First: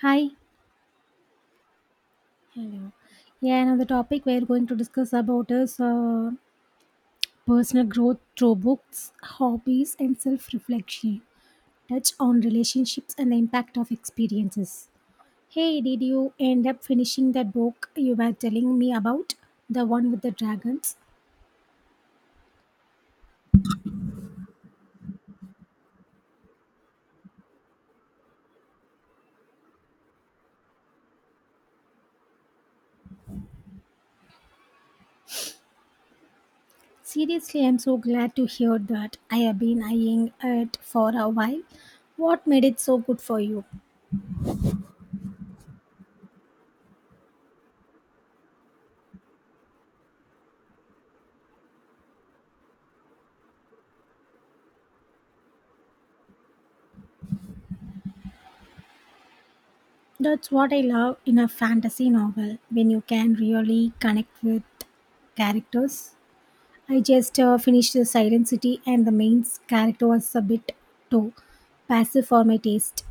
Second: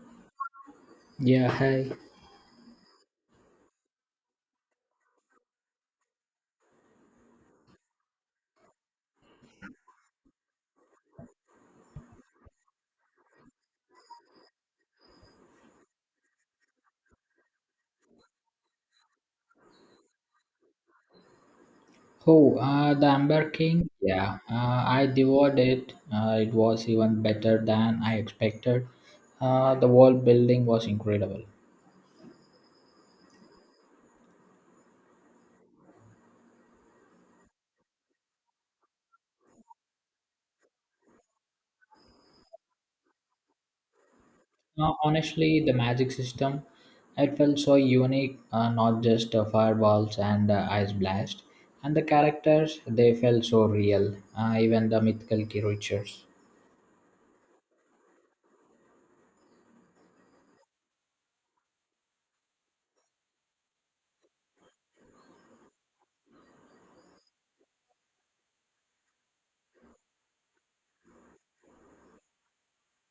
Hi. Yeah, hi. Hello. Yeah, another topic we're going to discuss about is personal growth through books, hobbies, and self-reflection. Touch on relationships and the impact of experiences. Hey, did you end up finishing that book you were telling me about, the one with the dragons? Oh, the Amber King. Yeah, I devoured it. It was even better than I expected. The world building was incredible. Seriously, I'm so glad to hear that. I have been eyeing it for a while. What made it so good for you? Honestly, the magic system, it felt so unique. Not just fireballs and ice blast, and the characters they felt so real. Even the mythical creatures. That's what I love in a fantasy novel when you can really connect with characters. I just finished The Silent City, and the main character was a bit too passive for my taste.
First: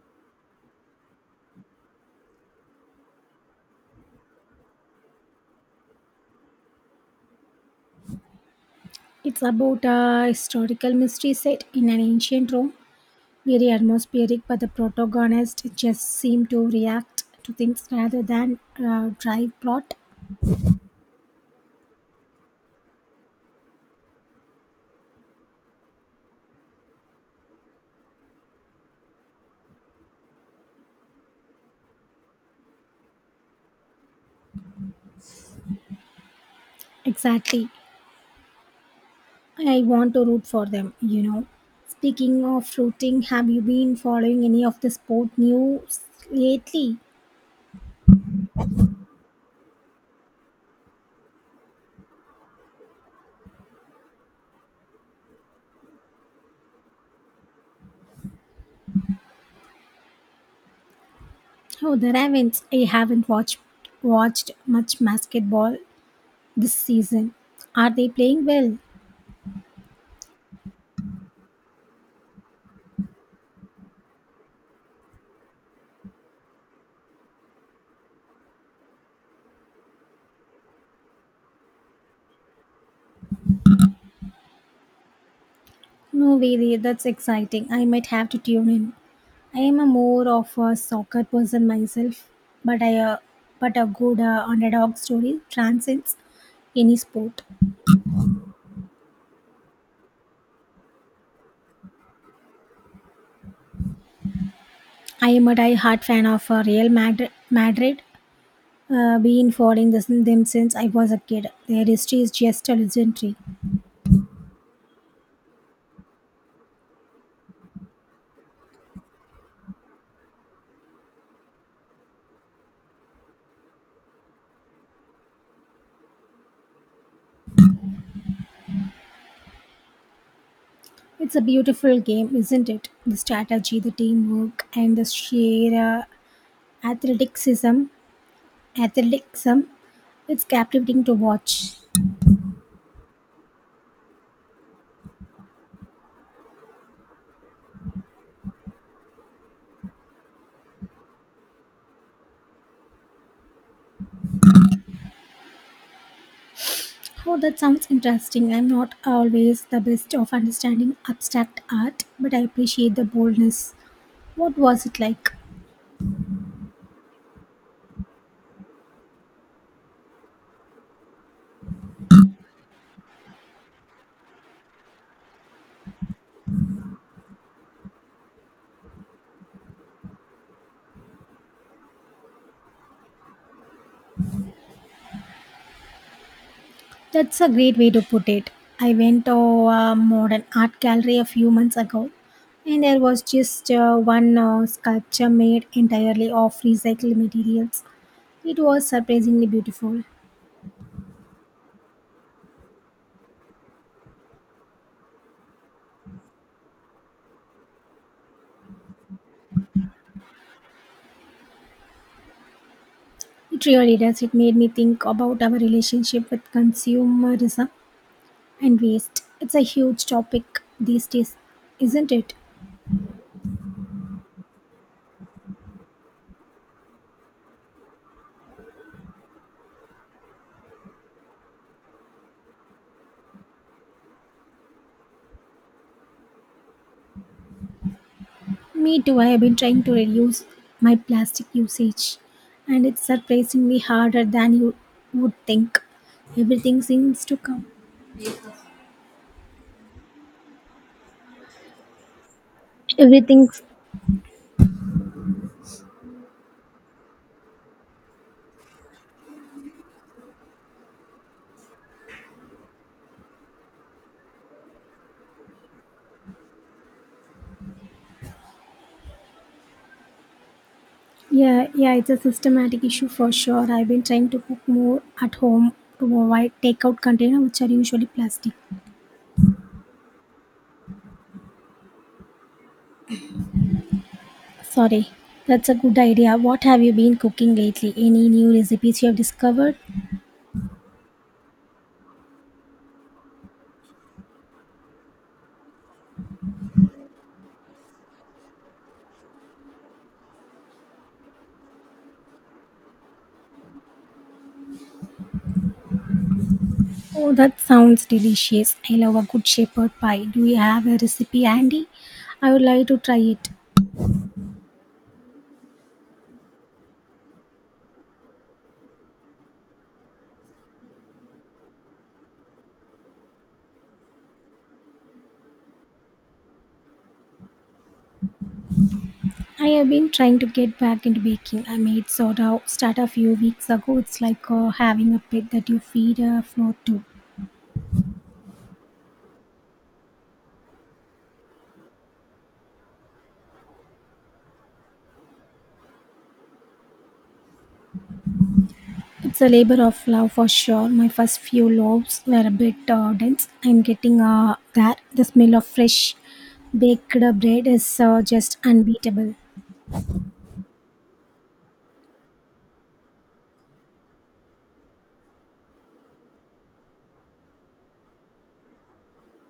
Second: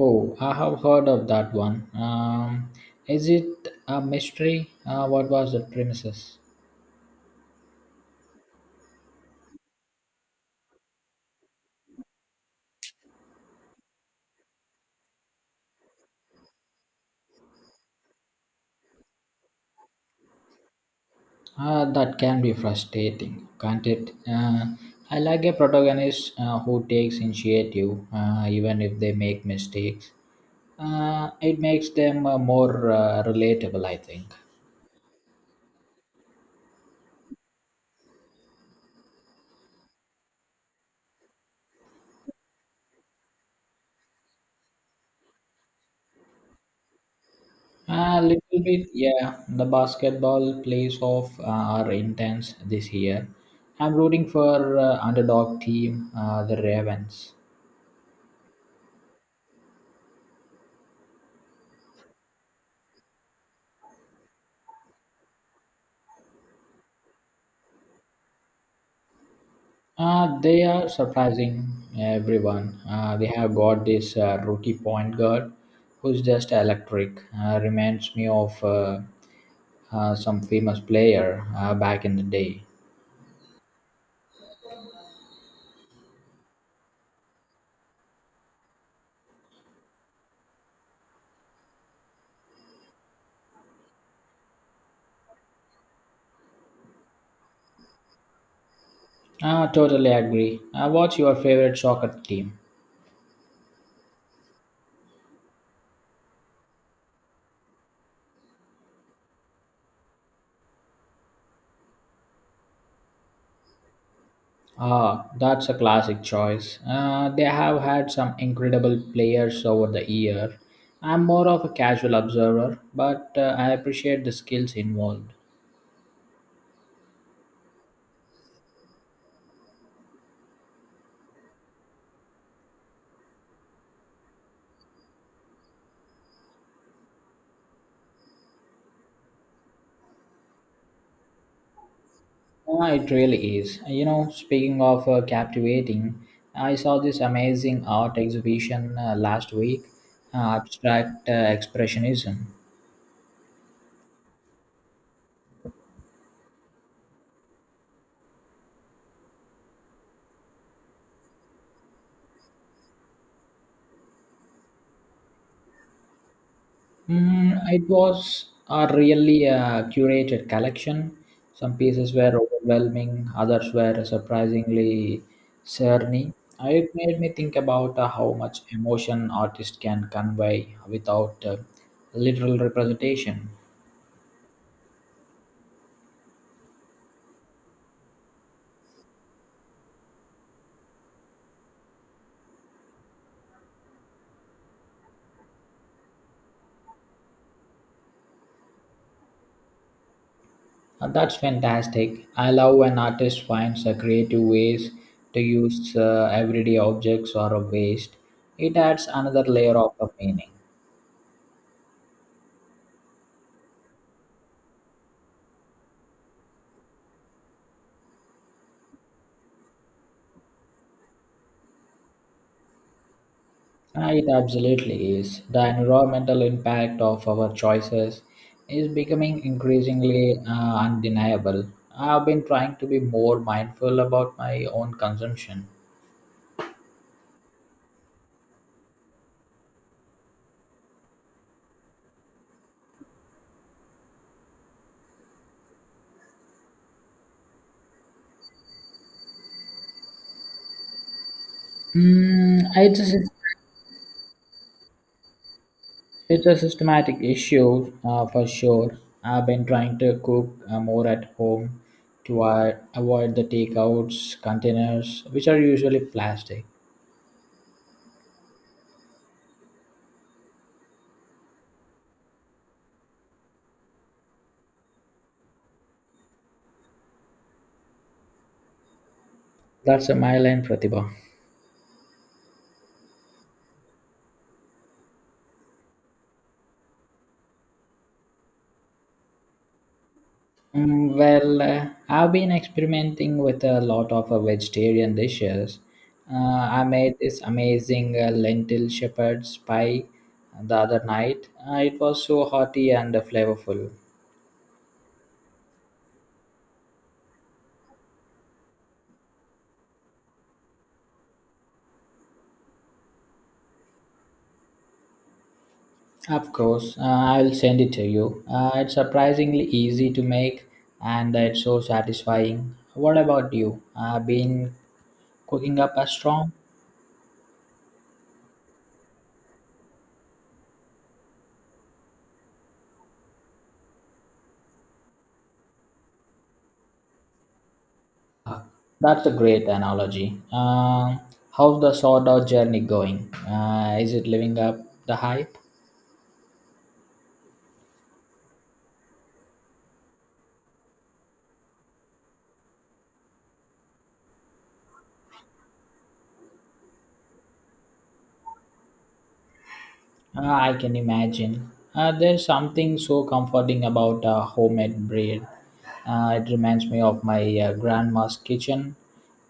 Oh, I have heard of that one. Is it a mystery? What was the premises? It's about a historical mystery set in an ancient Rome, very atmospheric, but the protagonist just seemed to react to things rather than drive plot. That can be frustrating, can't it? I like a protagonist who takes initiative, even if they make mistakes. It makes them more relatable, I think. Exactly. I want to root for them, you know. Speaking of rooting, have you been following any of the sport news lately? A little bit, yeah. The basketball playoffs are intense this year. I'm rooting for underdog team, the Ravens. Oh, the Ravens. I haven't watched much basketball this season. Are they playing well? They are surprising everyone. They have got this rookie point guard who's just electric. Reminds me of some famous player back in the day. No way, that's exciting. I might have to tune in. I am a more of a soccer person myself, but I uh, but a good underdog story transcends any sport. Totally agree. What's your favorite soccer team? I am a die-hard fan of Real Madrid been following them since I was a kid. Their history is just a legendary. Ah, that's a classic choice. They have had some incredible players over the year. I'm more of a casual observer, but I appreciate the skills involved. It's a beautiful game, isn't it? The strategy, the teamwork, and the sheer athleticism, athleticism. It's captivating to watch. Ah, it really is. You know, speaking of captivating, I saw this amazing art exhibition last week, abstract expressionism. Oh, that sounds interesting. I'm not always the best of understanding abstract art, but I appreciate the boldness. What was it like? It was a really curated collection. Some pieces were overwhelming, others were surprisingly cerny. It made me think about how much emotion artists can convey without literal representation. That's a great way to put it. I went to a modern art gallery a few months ago, and there was just one sculpture made entirely of recycled materials. It was surprisingly beautiful. That's fantastic. I love when artist finds creative ways to use everyday objects or a waste. It adds another layer of a meaning. It really does. It made me think about our relationship with consumerism and waste. It's a huge topic these days, isn't it? It absolutely is. The environmental impact of our choices is becoming increasingly undeniable. I've been trying to be more mindful about my own consumption. Me too. I have been trying to reduce my plastic usage, and it's surprisingly harder than you would think. Everything seems to come. Mm, it's Everything's It's a systematic issue for sure. I've been trying to cook more at home to avoid the takeouts containers, which are usually plastic. yeah, yeah. It's a systematic issue for sure. I've been trying to cook more at home to avoid takeout container, which are usually plastic. That's a my line, Pratibha. Sorry, that's a good idea. What have you been cooking lately? Any new recipes you have discovered? I've been experimenting with a lot of vegetarian dishes. I made this amazing lentil shepherd's pie the other night. It was so hearty and flavorful. Oh, that sounds delicious. I love a good shepherd pie. Do you have a recipe handy? I would like to try it. Of course, I'll send it to you. It's surprisingly easy to make and it's so satisfying. What about you? Been cooking up a storm? I have been trying to get back into baking. I made soda start a few weeks ago. It's like having a pet that you feed a float to. Ah, That's a great analogy. How's the sort of journey going? Is it living up the hype? It's a labor of love for sure. My first few loaves were a bit dense. I'm getting there. The smell of fresh baked bread is just unbeatable. I can imagine. There's something so comforting about homemade bread. It reminds me of my grandma's kitchen.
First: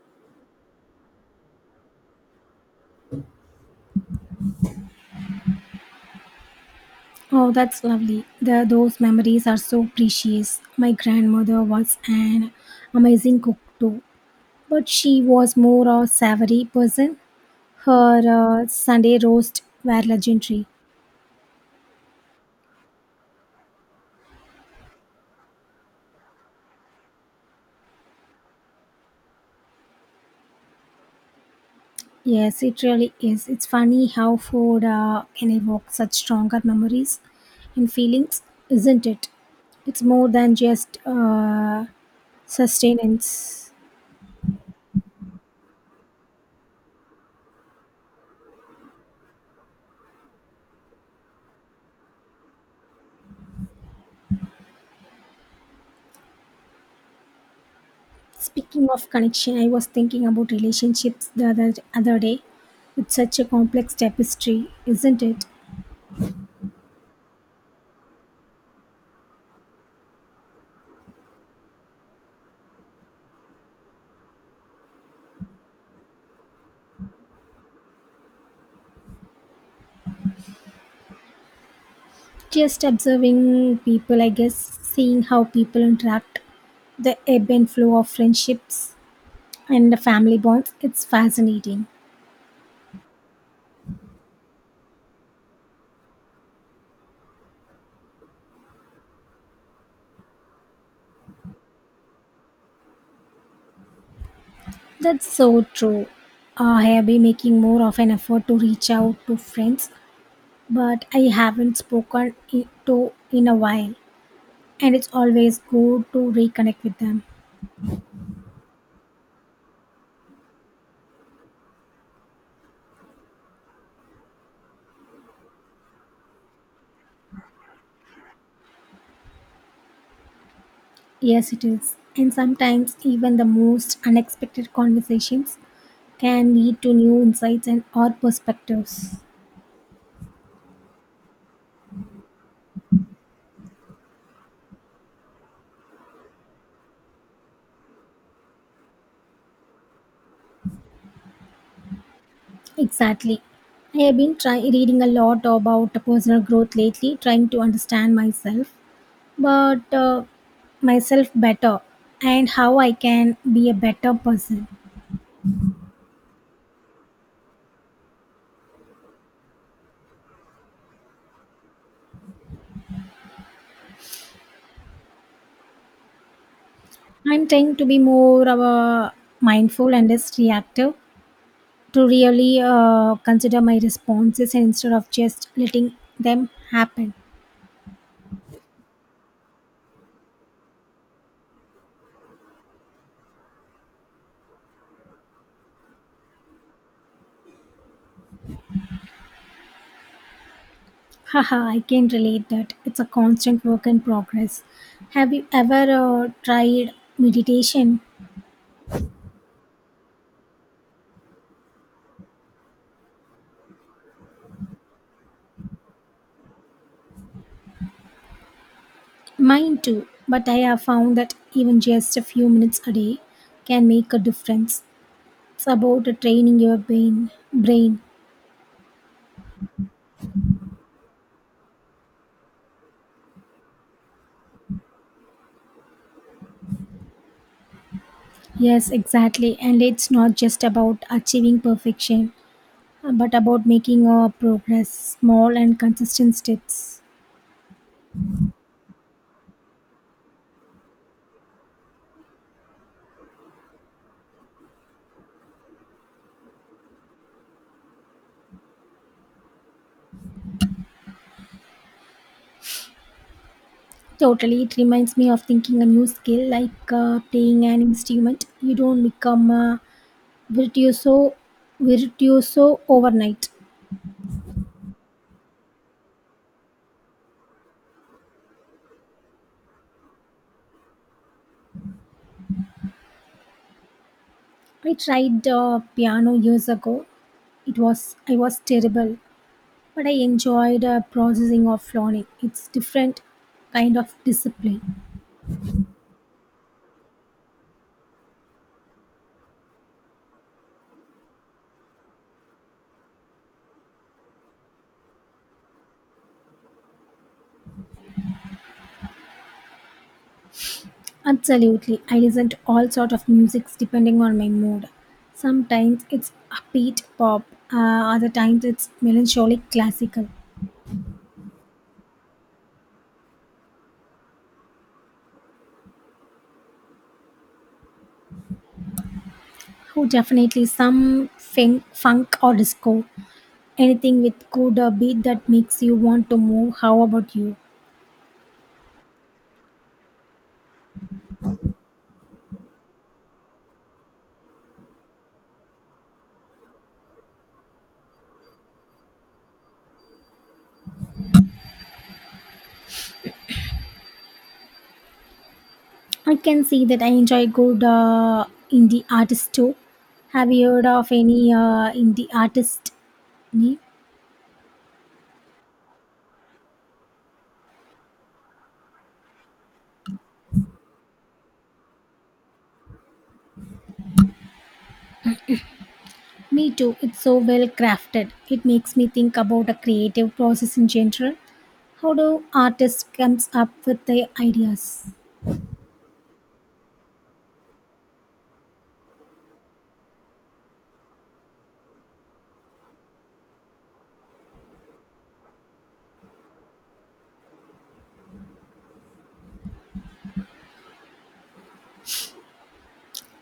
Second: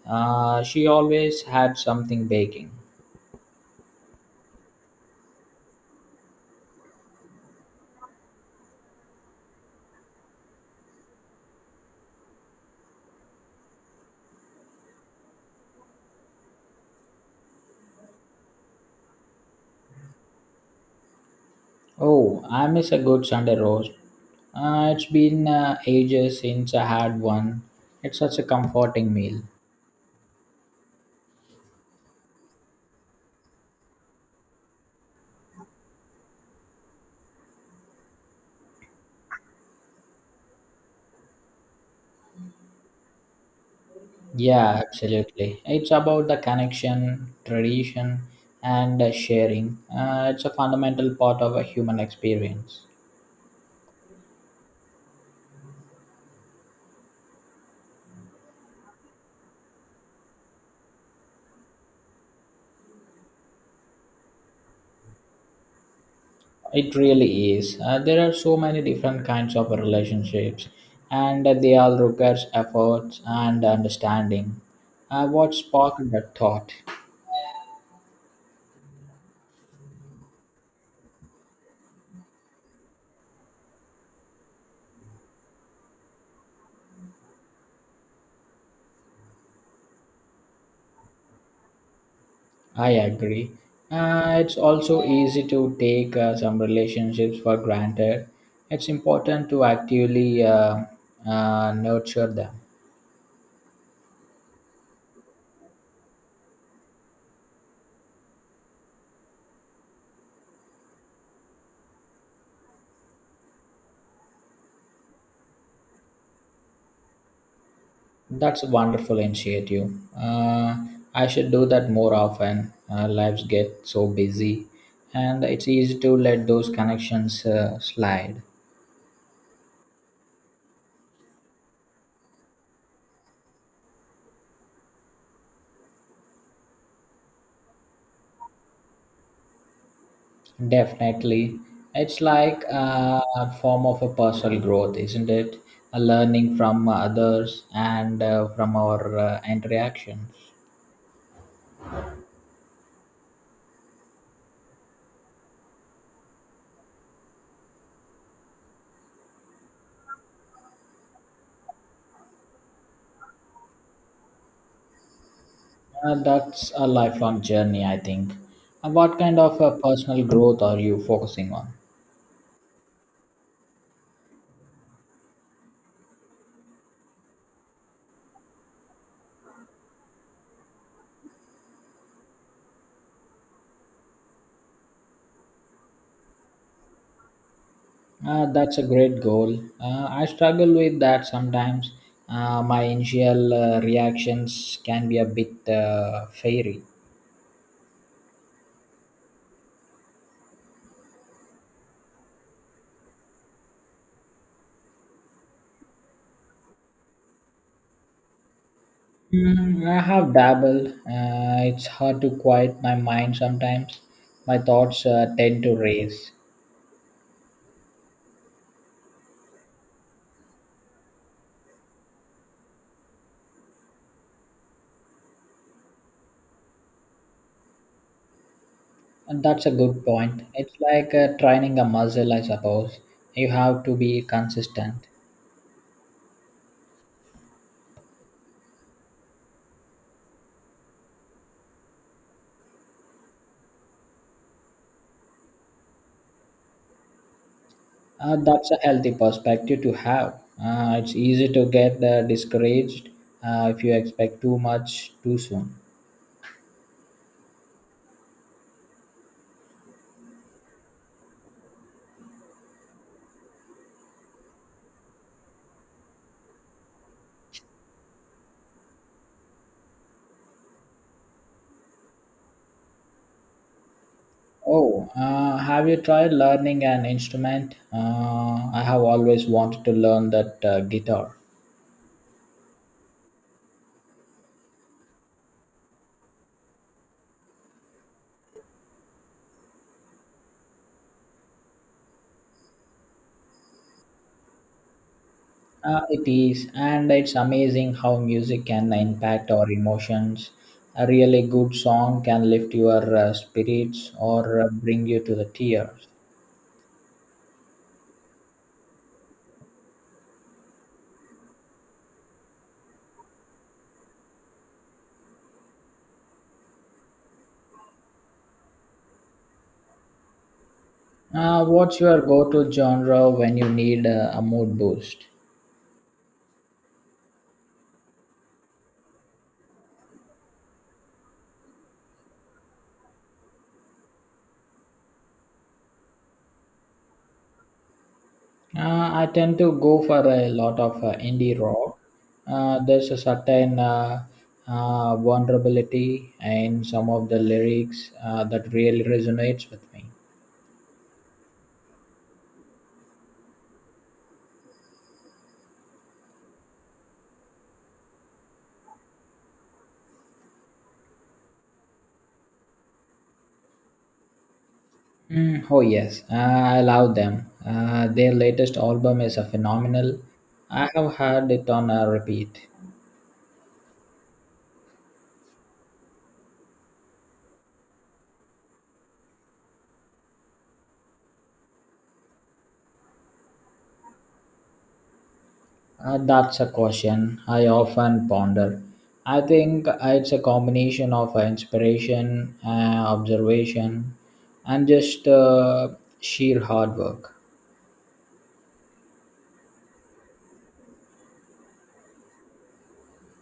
She always had something baking. Oh, that's lovely. Those memories are so precious. My grandmother was an amazing cook too, but she was more a savory person. Her Sunday roast were legendary. Oh, I miss a good Sunday roast. It's been ages since I had one. It's such a comforting meal. Yes, it really is. It's funny how food can evoke such stronger memories and feelings, isn't it? It's more than just sustenance. Yeah, absolutely. It's about the connection, tradition, and sharing. It's a fundamental part of a human experience. Speaking of connection, I was thinking about relationships the other day. It's such a complex tapestry, isn't it? It really is. There are so many different kinds of relationships, and they all require efforts and understanding. What sparked that thought? Just observing people, I guess, seeing how people interact, the ebb and flow of friendships and the family bonds. It's fascinating. I agree. It's also easy to take some relationships for granted. It's important to actively nurture them. That's so true. I have been making more of an effort to reach out to friends, but I haven't spoken to in a while, and it's always good to reconnect with them. That's a wonderful initiative. I should do that more often. Lives get so busy, and it's easy to let those connections slide. Yes, it is. And sometimes even the most unexpected conversations can lead to new insights and or perspectives. Definitely. It's like a form of a personal growth, isn't it? A learning from others and from our interactions. Exactly. I have reading a lot about personal growth lately, trying to understand but uh, myself better and how I can be a better person. That's a lifelong journey, I think. What kind of personal growth are you focusing on? I'm trying to be more of a mindful and less reactive to really consider my responses instead of just letting them happen. That's a great goal. I struggle with that sometimes. My initial reactions can be a bit fiery. Haha, I can relate that. It's a constant work in progress. Have you ever tried meditation? I have dabbled. It's hard to quiet my mind sometimes. My thoughts tend to race. Mine too, but I have found that even just a few minutes a day can make a difference. It's about training your brain. And that's a good point. It's like training a muscle, I suppose. You have to be consistent. Yes, exactly. And it's not just about achieving perfection, but about making our progress small and consistent steps. That's a healthy perspective to have. It's easy to get discouraged if you expect too much too soon. Totally, it reminds me of thinking a new skill like playing an instrument. You don't become a virtuoso, virtuoso overnight. Oh, have you tried learning an instrument? I have always wanted to learn that guitar. I tried piano years ago. It was I was terrible, but I enjoyed processing of learning. It's different kind of discipline. It is, and it's amazing how music can impact our emotions. A really good song can lift your spirits or bring you to the tears. Absolutely. I listen to all sort of musics depending on my mood. Sometimes it's upbeat pop, uh, other times it's melancholic classical. What's your go-to genre when you need a mood boost? Oh, definitely some funk or disco. Anything with good beat that makes you want to move. How about you? I tend to go for a lot of indie rock. There's a certain vulnerability in some of the lyrics that really resonates with me. I can see that I enjoy good indie artists too. Have you heard of any indie artist name? Oh yes, I love them. Their latest album is a phenomenal. I have heard it on a repeat. Me too. It's so well crafted. It makes me think about a creative process in general. How do artists comes up with their ideas? That's a question I often ponder. I think it's a combination of inspiration, observation, and just sheer hard work.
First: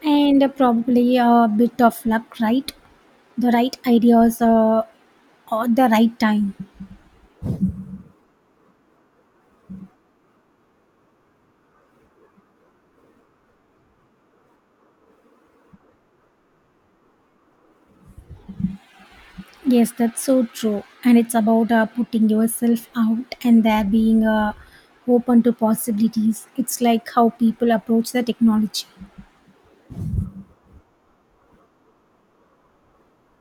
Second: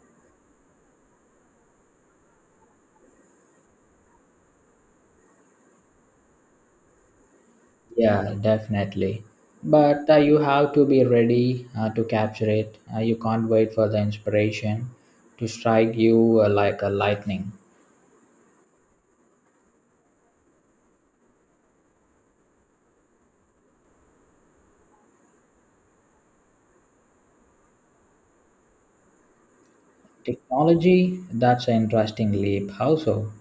And probably a bit of luck, right? The right ideas at the right time. Yeah, definitely. But you have to be ready to capture it. You can't wait for the inspiration to strike you like a lightning. Yes, that's so true. And it's about putting yourself out and there being open to possibilities. It's like how people approach the technology. Technology, that's an interesting leap. How so?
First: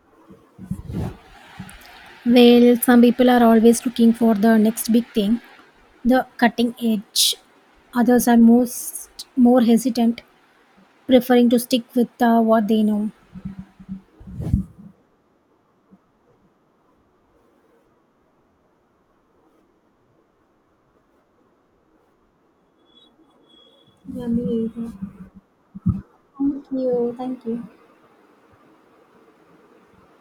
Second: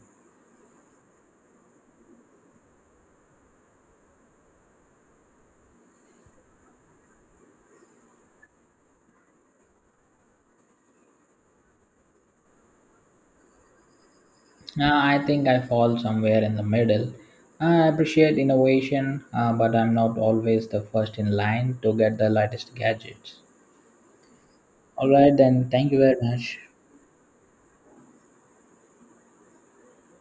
Well, some people are always looking for the next big thing, the cutting edge. Others are most more hesitant, preferring to stick with what they know. I think I fall somewhere in the middle. I appreciate innovation, but I'm not always the first in line to get the latest gadgets. Yeah, me either. All right, then, thank you very much. Thank you. Thank you.